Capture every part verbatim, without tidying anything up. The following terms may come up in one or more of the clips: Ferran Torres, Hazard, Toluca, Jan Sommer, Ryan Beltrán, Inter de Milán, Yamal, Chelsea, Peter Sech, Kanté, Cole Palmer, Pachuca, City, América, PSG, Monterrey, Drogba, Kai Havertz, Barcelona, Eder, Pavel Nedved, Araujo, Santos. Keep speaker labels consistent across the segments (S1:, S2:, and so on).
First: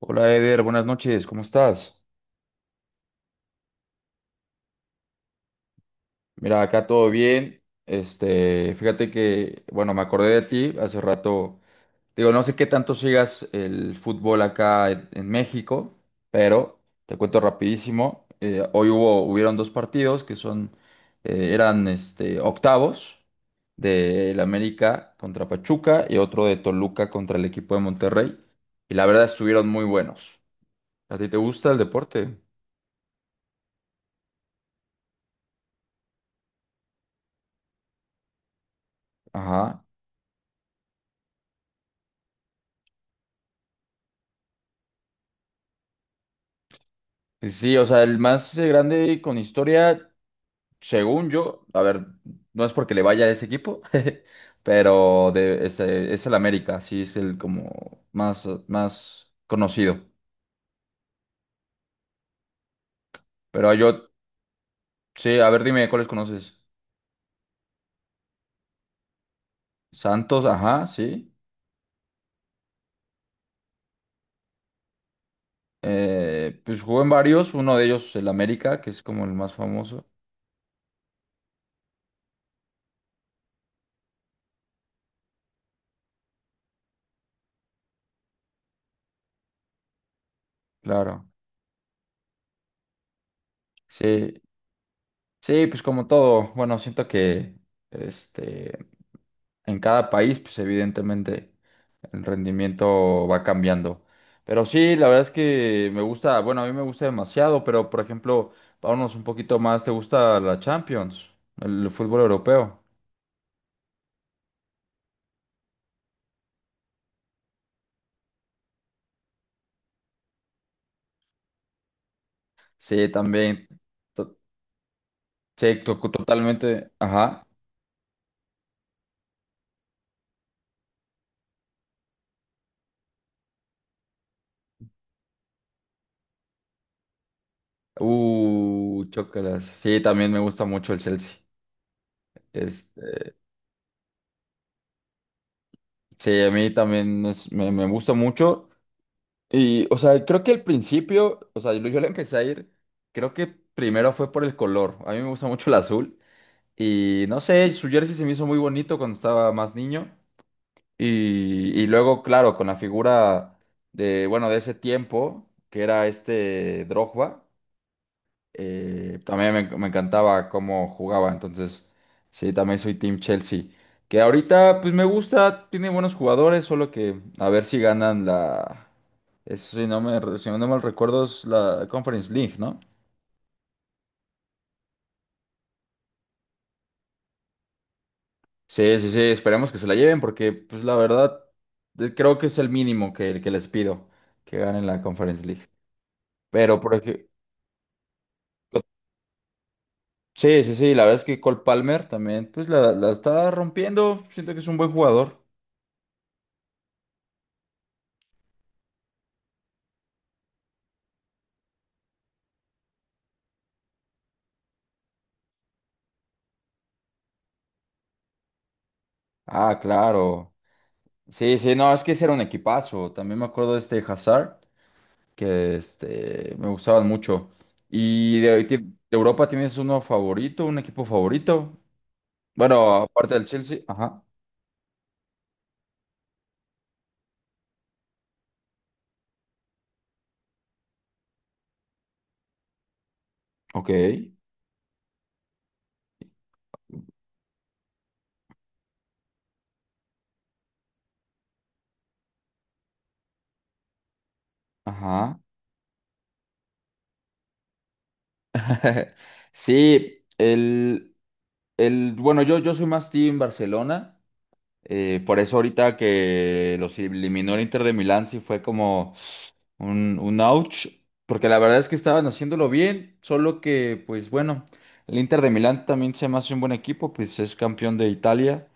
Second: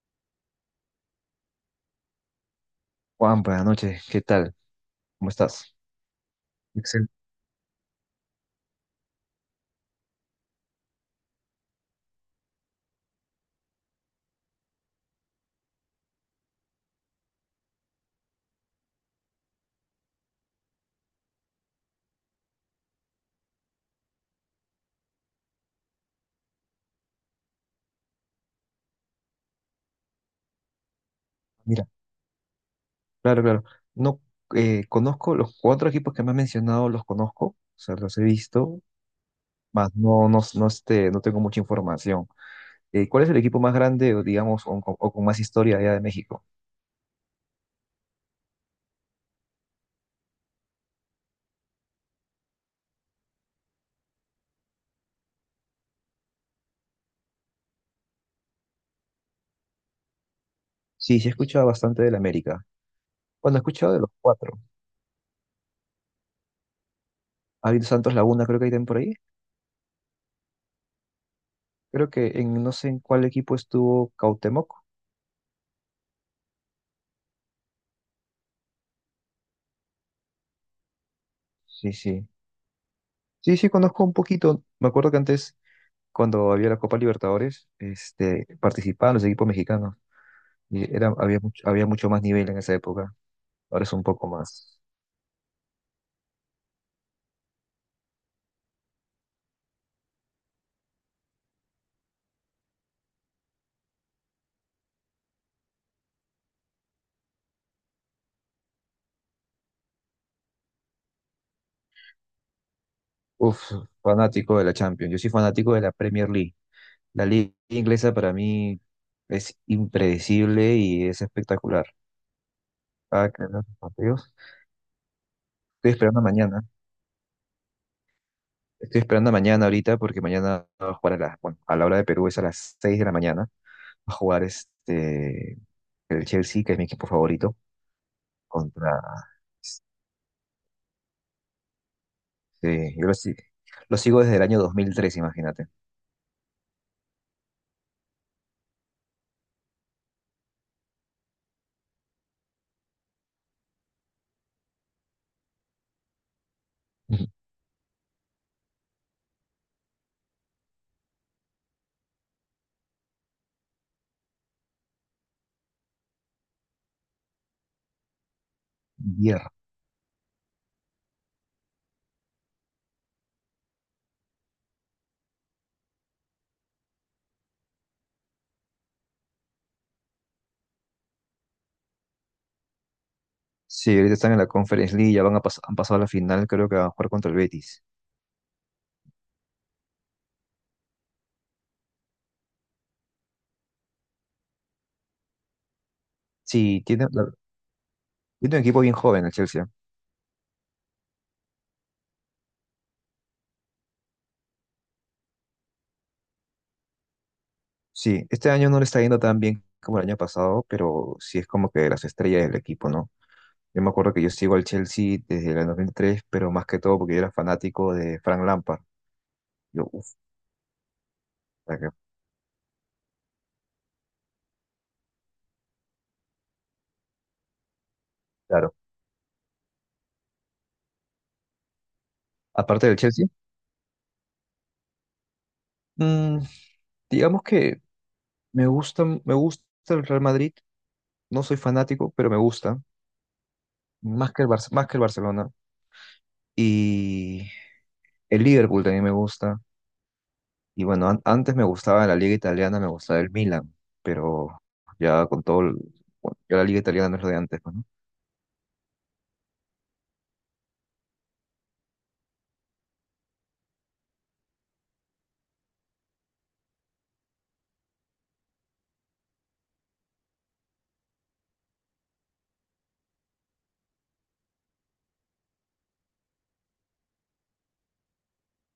S1: Hola Eder, buenas noches, ¿cómo estás?
S2: Juan, buenas noches, ¿qué tal? ¿Cómo estás?
S1: Mira, acá todo
S2: Excelente.
S1: bien. Este, fíjate que, bueno, me acordé de ti hace rato. Digo, no sé qué tanto sigas el fútbol acá en, en México, pero te cuento rapidísimo. Eh, hoy hubo, hubieron dos partidos que son, eh, eran este, octavos del América contra Pachuca y otro de Toluca contra el equipo de Monterrey. Y la verdad estuvieron muy buenos. ¿A ti te gusta el
S2: Mira,
S1: deporte?
S2: claro, claro. No, eh, conozco los cuatro equipos que me has mencionado, los conozco, o sea, los he visto,
S1: Ajá.
S2: más no, no, no, este, no tengo mucha información. Eh, ¿cuál es el equipo más grande, o digamos, o, con o con más historia allá de México?
S1: Sí, o sea, el más eh, grande con historia, según yo, a ver, no es porque le vaya a ese equipo, pero de, es, eh, es el América, sí es el como más, eh, más conocido.
S2: Sí, sí he escuchado bastante del América. Bueno, he
S1: Pero
S2: escuchado de
S1: yo,
S2: los cuatro.
S1: sí, a ver, dime cuáles conoces.
S2: Ha habido Santos Laguna, creo que hay también por ahí.
S1: Santos, ajá, sí.
S2: Creo que en no sé en cuál equipo estuvo Cautemoc.
S1: Eh, pues jugó en varios, uno de ellos el América, que es como el más famoso,
S2: Sí, sí. Sí, sí, conozco un poquito. Me acuerdo que antes cuando había la Copa Libertadores, este, participaban los equipos mexicanos y era,
S1: claro.
S2: había mucho, había mucho más nivel en esa época. Ahora es un poco
S1: Sí,
S2: más.
S1: sí, pues como todo, bueno, siento que este, en cada país, pues evidentemente el rendimiento va cambiando. Pero sí, la verdad es que me gusta, bueno, a mí me gusta demasiado, pero por ejemplo, vámonos un poquito más, ¿te gusta la Champions, el fútbol europeo?
S2: Uf, fanático de la Champions. Yo soy fanático de la Premier League. La liga inglesa para mí es impredecible y es espectacular.
S1: Sí,
S2: Cada que ganan
S1: también,
S2: los partidos.
S1: to- sí,
S2: Estoy
S1: to-
S2: esperando mañana.
S1: totalmente, ajá.
S2: Estoy esperando mañana ahorita porque mañana va a jugar a la, bueno, a la hora de Perú es a las seis de la mañana. Va a jugar este, el Chelsea, que es mi equipo favorito, contra.
S1: Uh, chócalas. Sí, también me gusta mucho el Chelsea.
S2: Sí, yo lo,
S1: Este,
S2: si- lo sigo desde el año dos mil tres, imagínate.
S1: sí, a mí también es- me, me gusta mucho. Y, o sea, creo que al principio, o sea, yo yo le empecé a ir, creo que primero fue por el color. A mí me gusta mucho el azul. Y
S2: Ujú.
S1: no sé, su jersey se me hizo muy bonito cuando estaba más niño. Y, y luego, claro, con la figura de, bueno, de ese tiempo, que era este Drogba, eh,
S2: Mierda.
S1: también me, me encantaba cómo jugaba. Entonces, sí, también soy Team Chelsea. Que ahorita, pues me gusta, tiene buenos jugadores, solo que a ver si ganan la... Eso sí, no me, si no mal recuerdo, es la Conference League, ¿no?
S2: Sí, ahorita están en la Conference League, ya van a pas- han pasado a la final, creo que van a jugar contra el Betis.
S1: Sí, sí, sí, esperemos que se la lleven porque, pues, la verdad, eh, creo que es el mínimo que, que les pido que ganen la Conference League. Pero,
S2: Sí,
S1: por
S2: tiene,
S1: ejemplo,
S2: la- tiene un equipo bien joven el Chelsea.
S1: sí, sí, sí, la verdad es que Cole Palmer también, pues, la, la está rompiendo. Siento que es un buen jugador.
S2: Sí, este año no le está yendo tan bien como el año pasado, pero sí es como que las estrellas del equipo, ¿no? Yo me acuerdo que yo sigo al Chelsea desde el dos mil tres, pero más que todo porque yo era fanático de Frank Lampard.
S1: Ah,
S2: Yo, uff,
S1: claro. Sí, sí, no, es que ese era un equipazo. También me acuerdo de este Hazard, que este, me gustaban mucho. ¿Y de,
S2: claro.
S1: de Europa tienes uno favorito, un equipo favorito?
S2: Aparte
S1: Bueno,
S2: del Chelsea,
S1: aparte del Chelsea, ajá,
S2: mm, digamos que me gusta, me gusta el Real Madrid. No soy fanático, pero me gusta.
S1: ok,
S2: Más que el Barce- más que el Barcelona. Y el Liverpool también me gusta. Y bueno, an- antes me gustaba la liga italiana, me gustaba el Milan. Pero ya
S1: ajá.
S2: con todo... el- Bueno, ya la liga italiana no es lo de antes, pues, ¿no?
S1: Sí, el, el, bueno, yo, yo soy más team Barcelona, eh, por eso ahorita que los eliminó el Inter de Milán sí fue como un, un ouch, porque la verdad es que estaban haciéndolo bien, solo que, pues bueno, el Inter de Milán también se me hace un buen equipo, pues es campeón de Italia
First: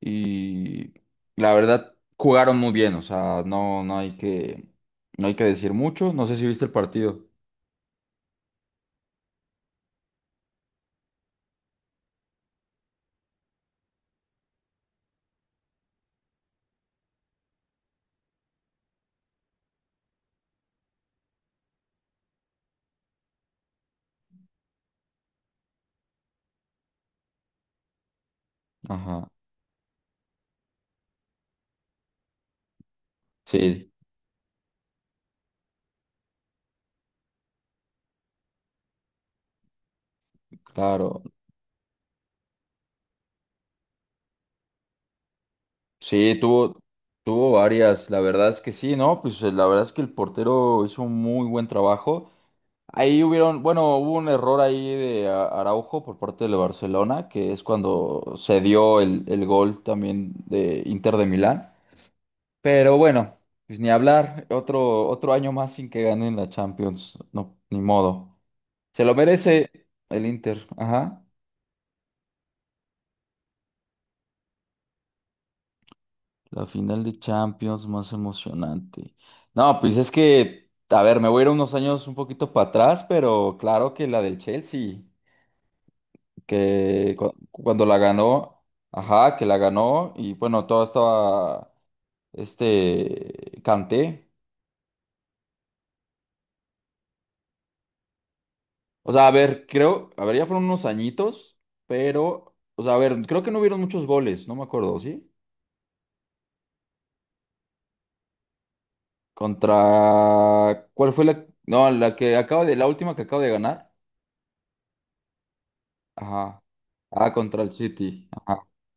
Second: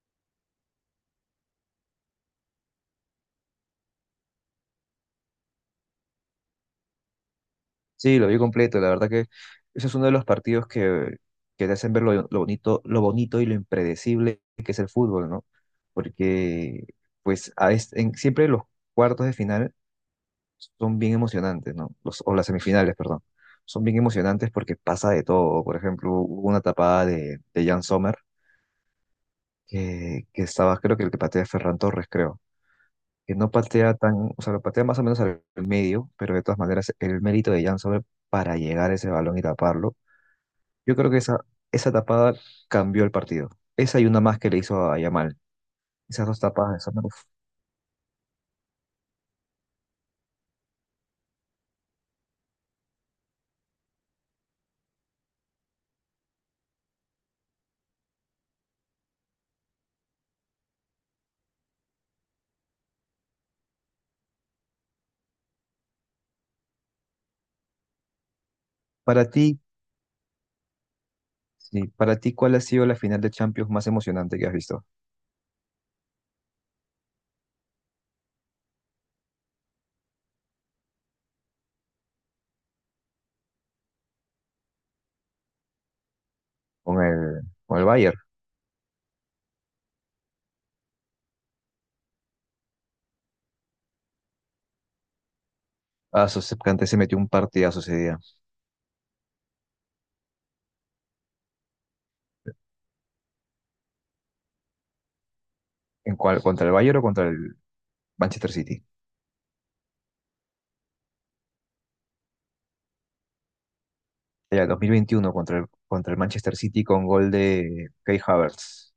S1: y la verdad jugaron muy bien, o sea, no, no hay que, no hay que decir mucho, no sé si viste el partido.
S2: Sí, lo vi completo. La verdad que ese es uno de los partidos que, que te hacen ver lo, lo bonito, lo bonito y lo impredecible que es el fútbol, ¿no? Porque, pues, a este- en- siempre los cuartos de final son bien emocionantes, ¿no? Los, o las semifinales, perdón. Son bien emocionantes porque pasa de todo. Por ejemplo, hubo una tapada de, de Jan Sommer
S1: Ajá,
S2: que, que estaba, creo que el que patea es Ferran Torres, creo. Que no
S1: sí,
S2: patea tan, o sea, lo patea más o menos al medio, pero de todas maneras el mérito de Jan Sommer para llegar a ese balón y taparlo. Yo creo que
S1: claro.
S2: esa, esa tapada cambió el partido. Esa y una más que le hizo a Yamal. Esas
S1: Sí,
S2: dos tapadas
S1: tuvo,
S2: de Sommer. Uf.
S1: tuvo varias, la verdad es que sí, ¿no? Pues eh, la verdad es que el portero hizo un muy buen trabajo. Ahí hubieron, bueno, hubo un error ahí de A- Araujo por parte del Barcelona, que es cuando se dio el, el gol también de Inter de Milán. Pero bueno, pues ni hablar, otro, otro año más sin que ganen la Champions, no, ni modo. Se lo
S2: Para ti,
S1: merece el Inter, ajá.
S2: sí, para ti, ¿cuál ha sido la final de Champions más emocionante que has visto?
S1: La final de Champions más emocionante. No, pues es que, a ver, me voy a ir unos años un poquito para atrás, pero claro que la del Chelsea,
S2: Con
S1: que cu-
S2: el, con
S1: cuando
S2: el
S1: la
S2: Bayern.
S1: ganó, ajá, que la ganó y bueno, todo estaba, este, Kanté.
S2: Ah, su Kanté se metió un partidazo ese día.
S1: O sea, a ver, creo, a ver, ya fueron unos añitos, pero, o sea, a ver, creo que no hubieron muchos goles, no me acuerdo, ¿sí?
S2: ¿En cuál? ¿Contra el Bayern o contra el Manchester City?
S1: Contra, ¿cuál fue la? No, la que acaba de, la última que acaba de ganar.
S2: Era el dos mil veintiuno contra el, contra el Manchester
S1: Ajá.
S2: City con gol
S1: Ah, contra el
S2: de Kai
S1: City. Ajá.
S2: Havertz.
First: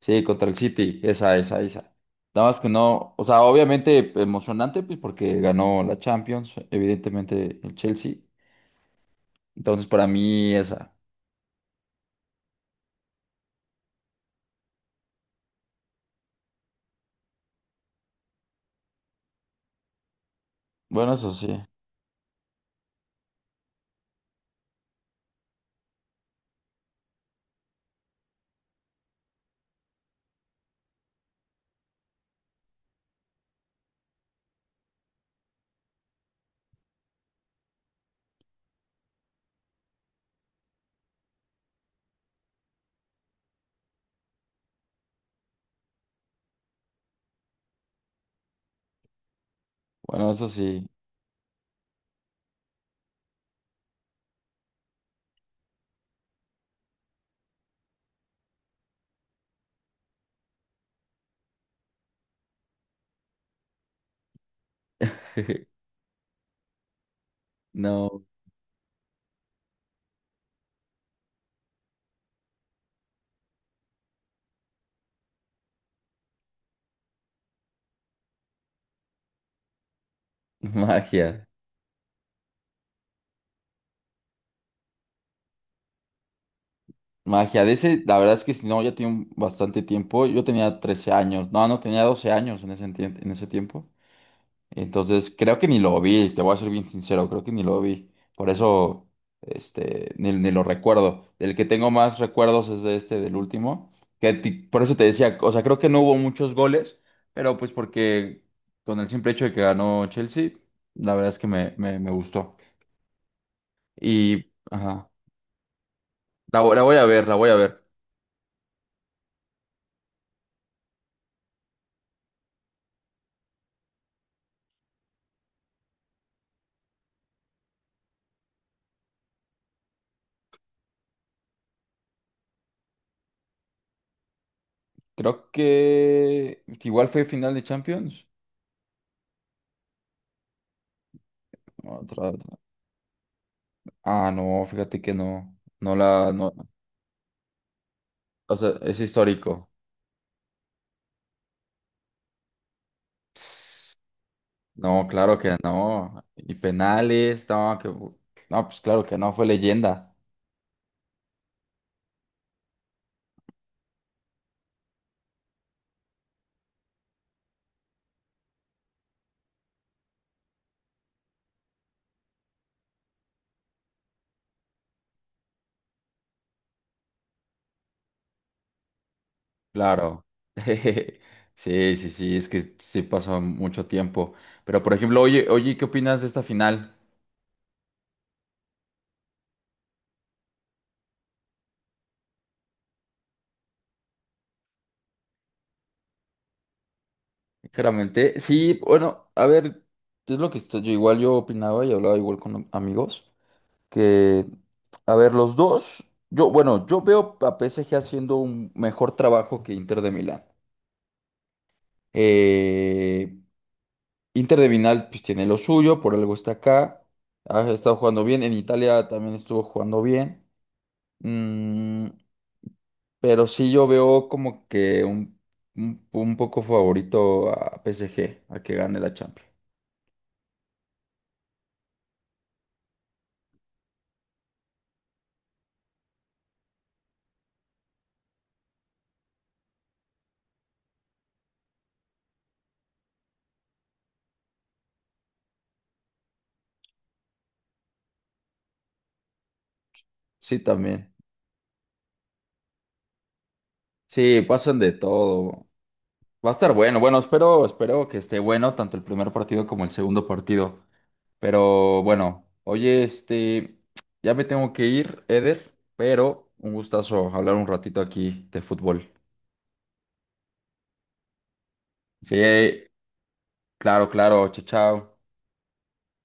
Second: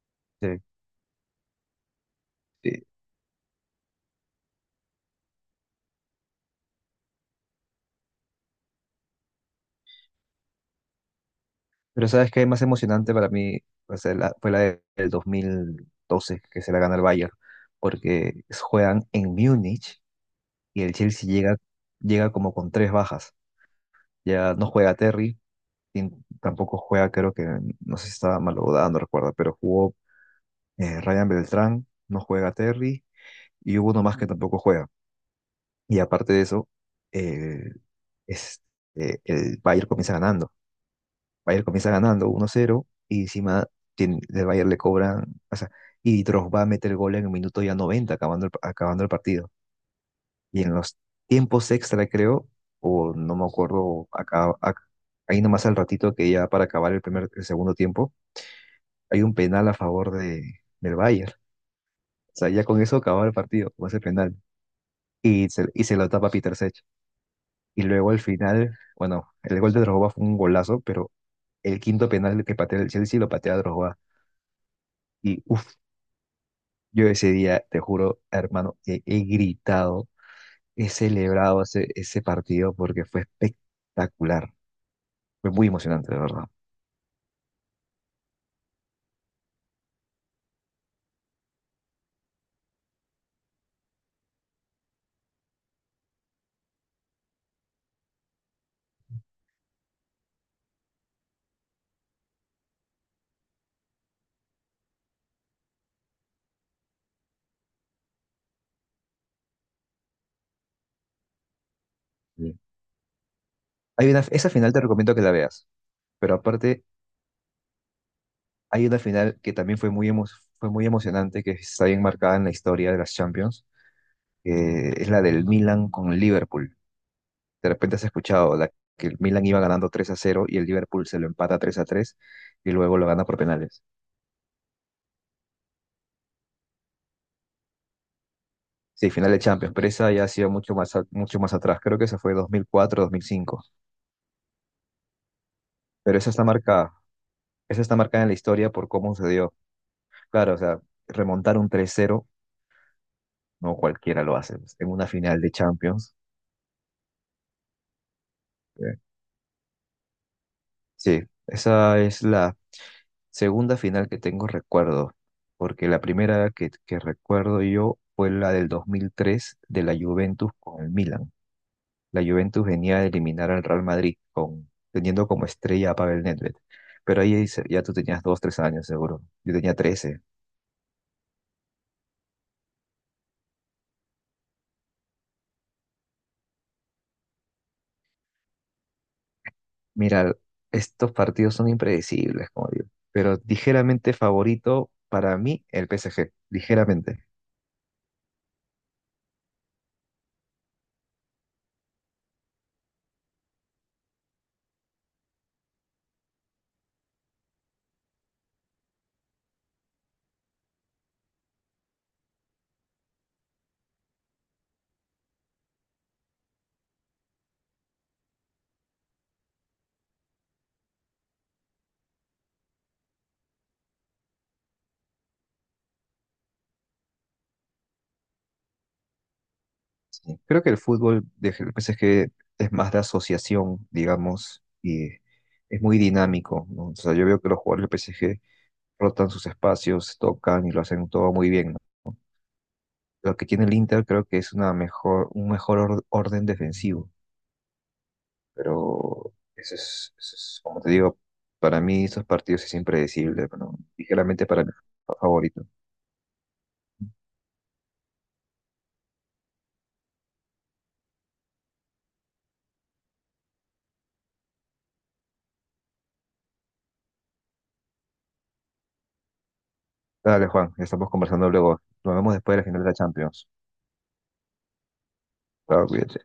S1: Sí, contra el
S2: Sí,
S1: City. Esa, esa, esa. Nada más que
S2: sí.
S1: no, o sea, obviamente emocionante, pues porque ganó la Champions, evidentemente el Chelsea. Entonces, para mí, esa.
S2: Pero ¿sabes qué? Más emocionante para mí fue la, fue la de- del dos mil doce que se la gana el Bayern, porque juegan en Múnich y el
S1: Bueno,
S2: Chelsea
S1: eso
S2: llega,
S1: sí.
S2: llega como con tres bajas. Ya no juega Terry, y tampoco juega, creo que, no sé si estaba malogrado, no recuerdo, pero jugó eh, Ryan Beltrán, no juega Terry y hubo uno más que tampoco juega. Y aparte de eso, eh, es, eh, el Bayern comienza ganando. Bayern comienza ganando uno cero y encima tiene, el Bayern le cobran, o sea, y Drogba mete el gol en el minuto ya noventa, acabando el, acabando el partido.
S1: Bueno, eso
S2: Y en
S1: sí.
S2: los tiempos extra, creo, o no me acuerdo, acá, acá- ahí nomás al ratito que ya para acabar el primer, el segundo tiempo, hay un penal a favor de, del Bayern. O sea, ya con eso acababa el partido, con ese penal. Y se, y se lo tapa Peter Sech. Y luego al
S1: No,
S2: final, bueno, el gol de Drogba fue un golazo, pero el quinto penal que patea el Chelsea lo patea Drogba. Y uff, yo ese día, te juro, hermano, he, he gritado, he
S1: magia.
S2: celebrado ese, ese partido porque fue espectacular. Fue muy emocionante, de verdad.
S1: Magia. De ese, la verdad es que si no, ya tiene un- bastante tiempo. Yo tenía trece años. No, no tenía doce años en ese, entien- en ese tiempo. Entonces, creo que ni lo vi, te voy a ser bien sincero, creo que ni lo vi. Por eso, este, ni, ni lo recuerdo. Del que tengo más recuerdos es de este, del último. Que ti- por eso te decía, o sea, creo que no hubo muchos goles, pero pues porque con el simple hecho de que ganó Chelsea, la verdad es que me, me, me gustó.
S2: Sí. Hay una, esa
S1: Y,
S2: final te
S1: ajá,
S2: recomiendo que la veas, pero
S1: la, vo- la
S2: aparte
S1: voy a ver, la voy a ver.
S2: hay una final que también fue muy, emo- fue muy emocionante, que está bien marcada en la historia de las Champions, que es la del Milan con Liverpool. De repente has escuchado la que el Milan iba ganando tres a cero y el Liverpool se lo empata tres a tres y luego lo gana por penales.
S1: Creo que igual fue final de Champions.
S2: Sí, final de Champions, pero esa ya ha sido mucho más, a- mucho más atrás. Creo que esa
S1: Otra,
S2: fue
S1: otra.
S2: dos mil cuatro, dos mil cinco.
S1: Ah, no, fíjate que no, no
S2: Pero esa
S1: la,
S2: está
S1: no,
S2: marcada. Esa está marcada en la
S1: o sea,
S2: historia por
S1: es
S2: cómo se dio.
S1: histórico.
S2: Claro, o sea, remontar un tres cero no
S1: Ps,
S2: cualquiera lo hace. En
S1: no,
S2: una
S1: claro
S2: final de
S1: que
S2: Champions.
S1: no. Y penales, no, que... no, pues
S2: eh,
S1: claro que no, fue leyenda.
S2: Sí, esa es la segunda final que tengo recuerdo, porque la primera que, que recuerdo yo fue la del dos mil tres de la Juventus con el Milan. La Juventus venía a eliminar al Real Madrid con, teniendo como estrella a Pavel Nedved. Pero ahí se- ya tú tenías dos, tres años seguro. Yo tenía trece.
S1: Claro. Sí, sí, sí, es que sí pasó mucho tiempo. Pero por ejemplo, oye, oye, ¿qué opinas de esta final?
S2: Mira, estos partidos son impredecibles, como digo. Pero ligeramente favorito para mí el P S G, ligeramente.
S1: Claramente, sí, bueno, a ver, es lo que estoy- yo igual yo opinaba y hablaba igual con amigos, que, a ver, los dos, yo, bueno, yo veo a P S G haciendo un mejor trabajo que Inter de Milán. Eh, Inter de Vinal pues tiene lo suyo, por algo está acá. Ha estado jugando bien. En Italia también estuvo jugando bien. Mm, pero sí yo veo como que un, un, un poco favorito a P S G, a que gane la Champions.
S2: Sí, creo que el fútbol de G- P S G es que es más de asociación, digamos, y es muy dinámico, ¿no? O sea, yo veo que los jugadores del P S G rotan sus espacios, tocan y lo hacen todo muy bien, ¿no? Lo que tiene el Inter creo que es una mejor, un mejor or- orden defensivo, pero eso es, eso
S1: Sí,
S2: es, como te
S1: también.
S2: digo, para mí estos partidos es impredecible, ¿no?
S1: Sí,
S2: Ligeramente para mí
S1: pasan de
S2: favorito.
S1: todo. Va a estar bueno. Bueno, espero, espero que esté bueno tanto el primer partido como el segundo partido. Pero bueno, oye, este, ya me tengo que ir, Eder, pero un gustazo hablar un ratito aquí de fútbol.
S2: Dale, Juan, ya estamos conversando luego. Nos vemos después de la
S1: Sí,
S2: final de la Champions.
S1: claro, claro, chao, chao.
S2: Chao, cuídate.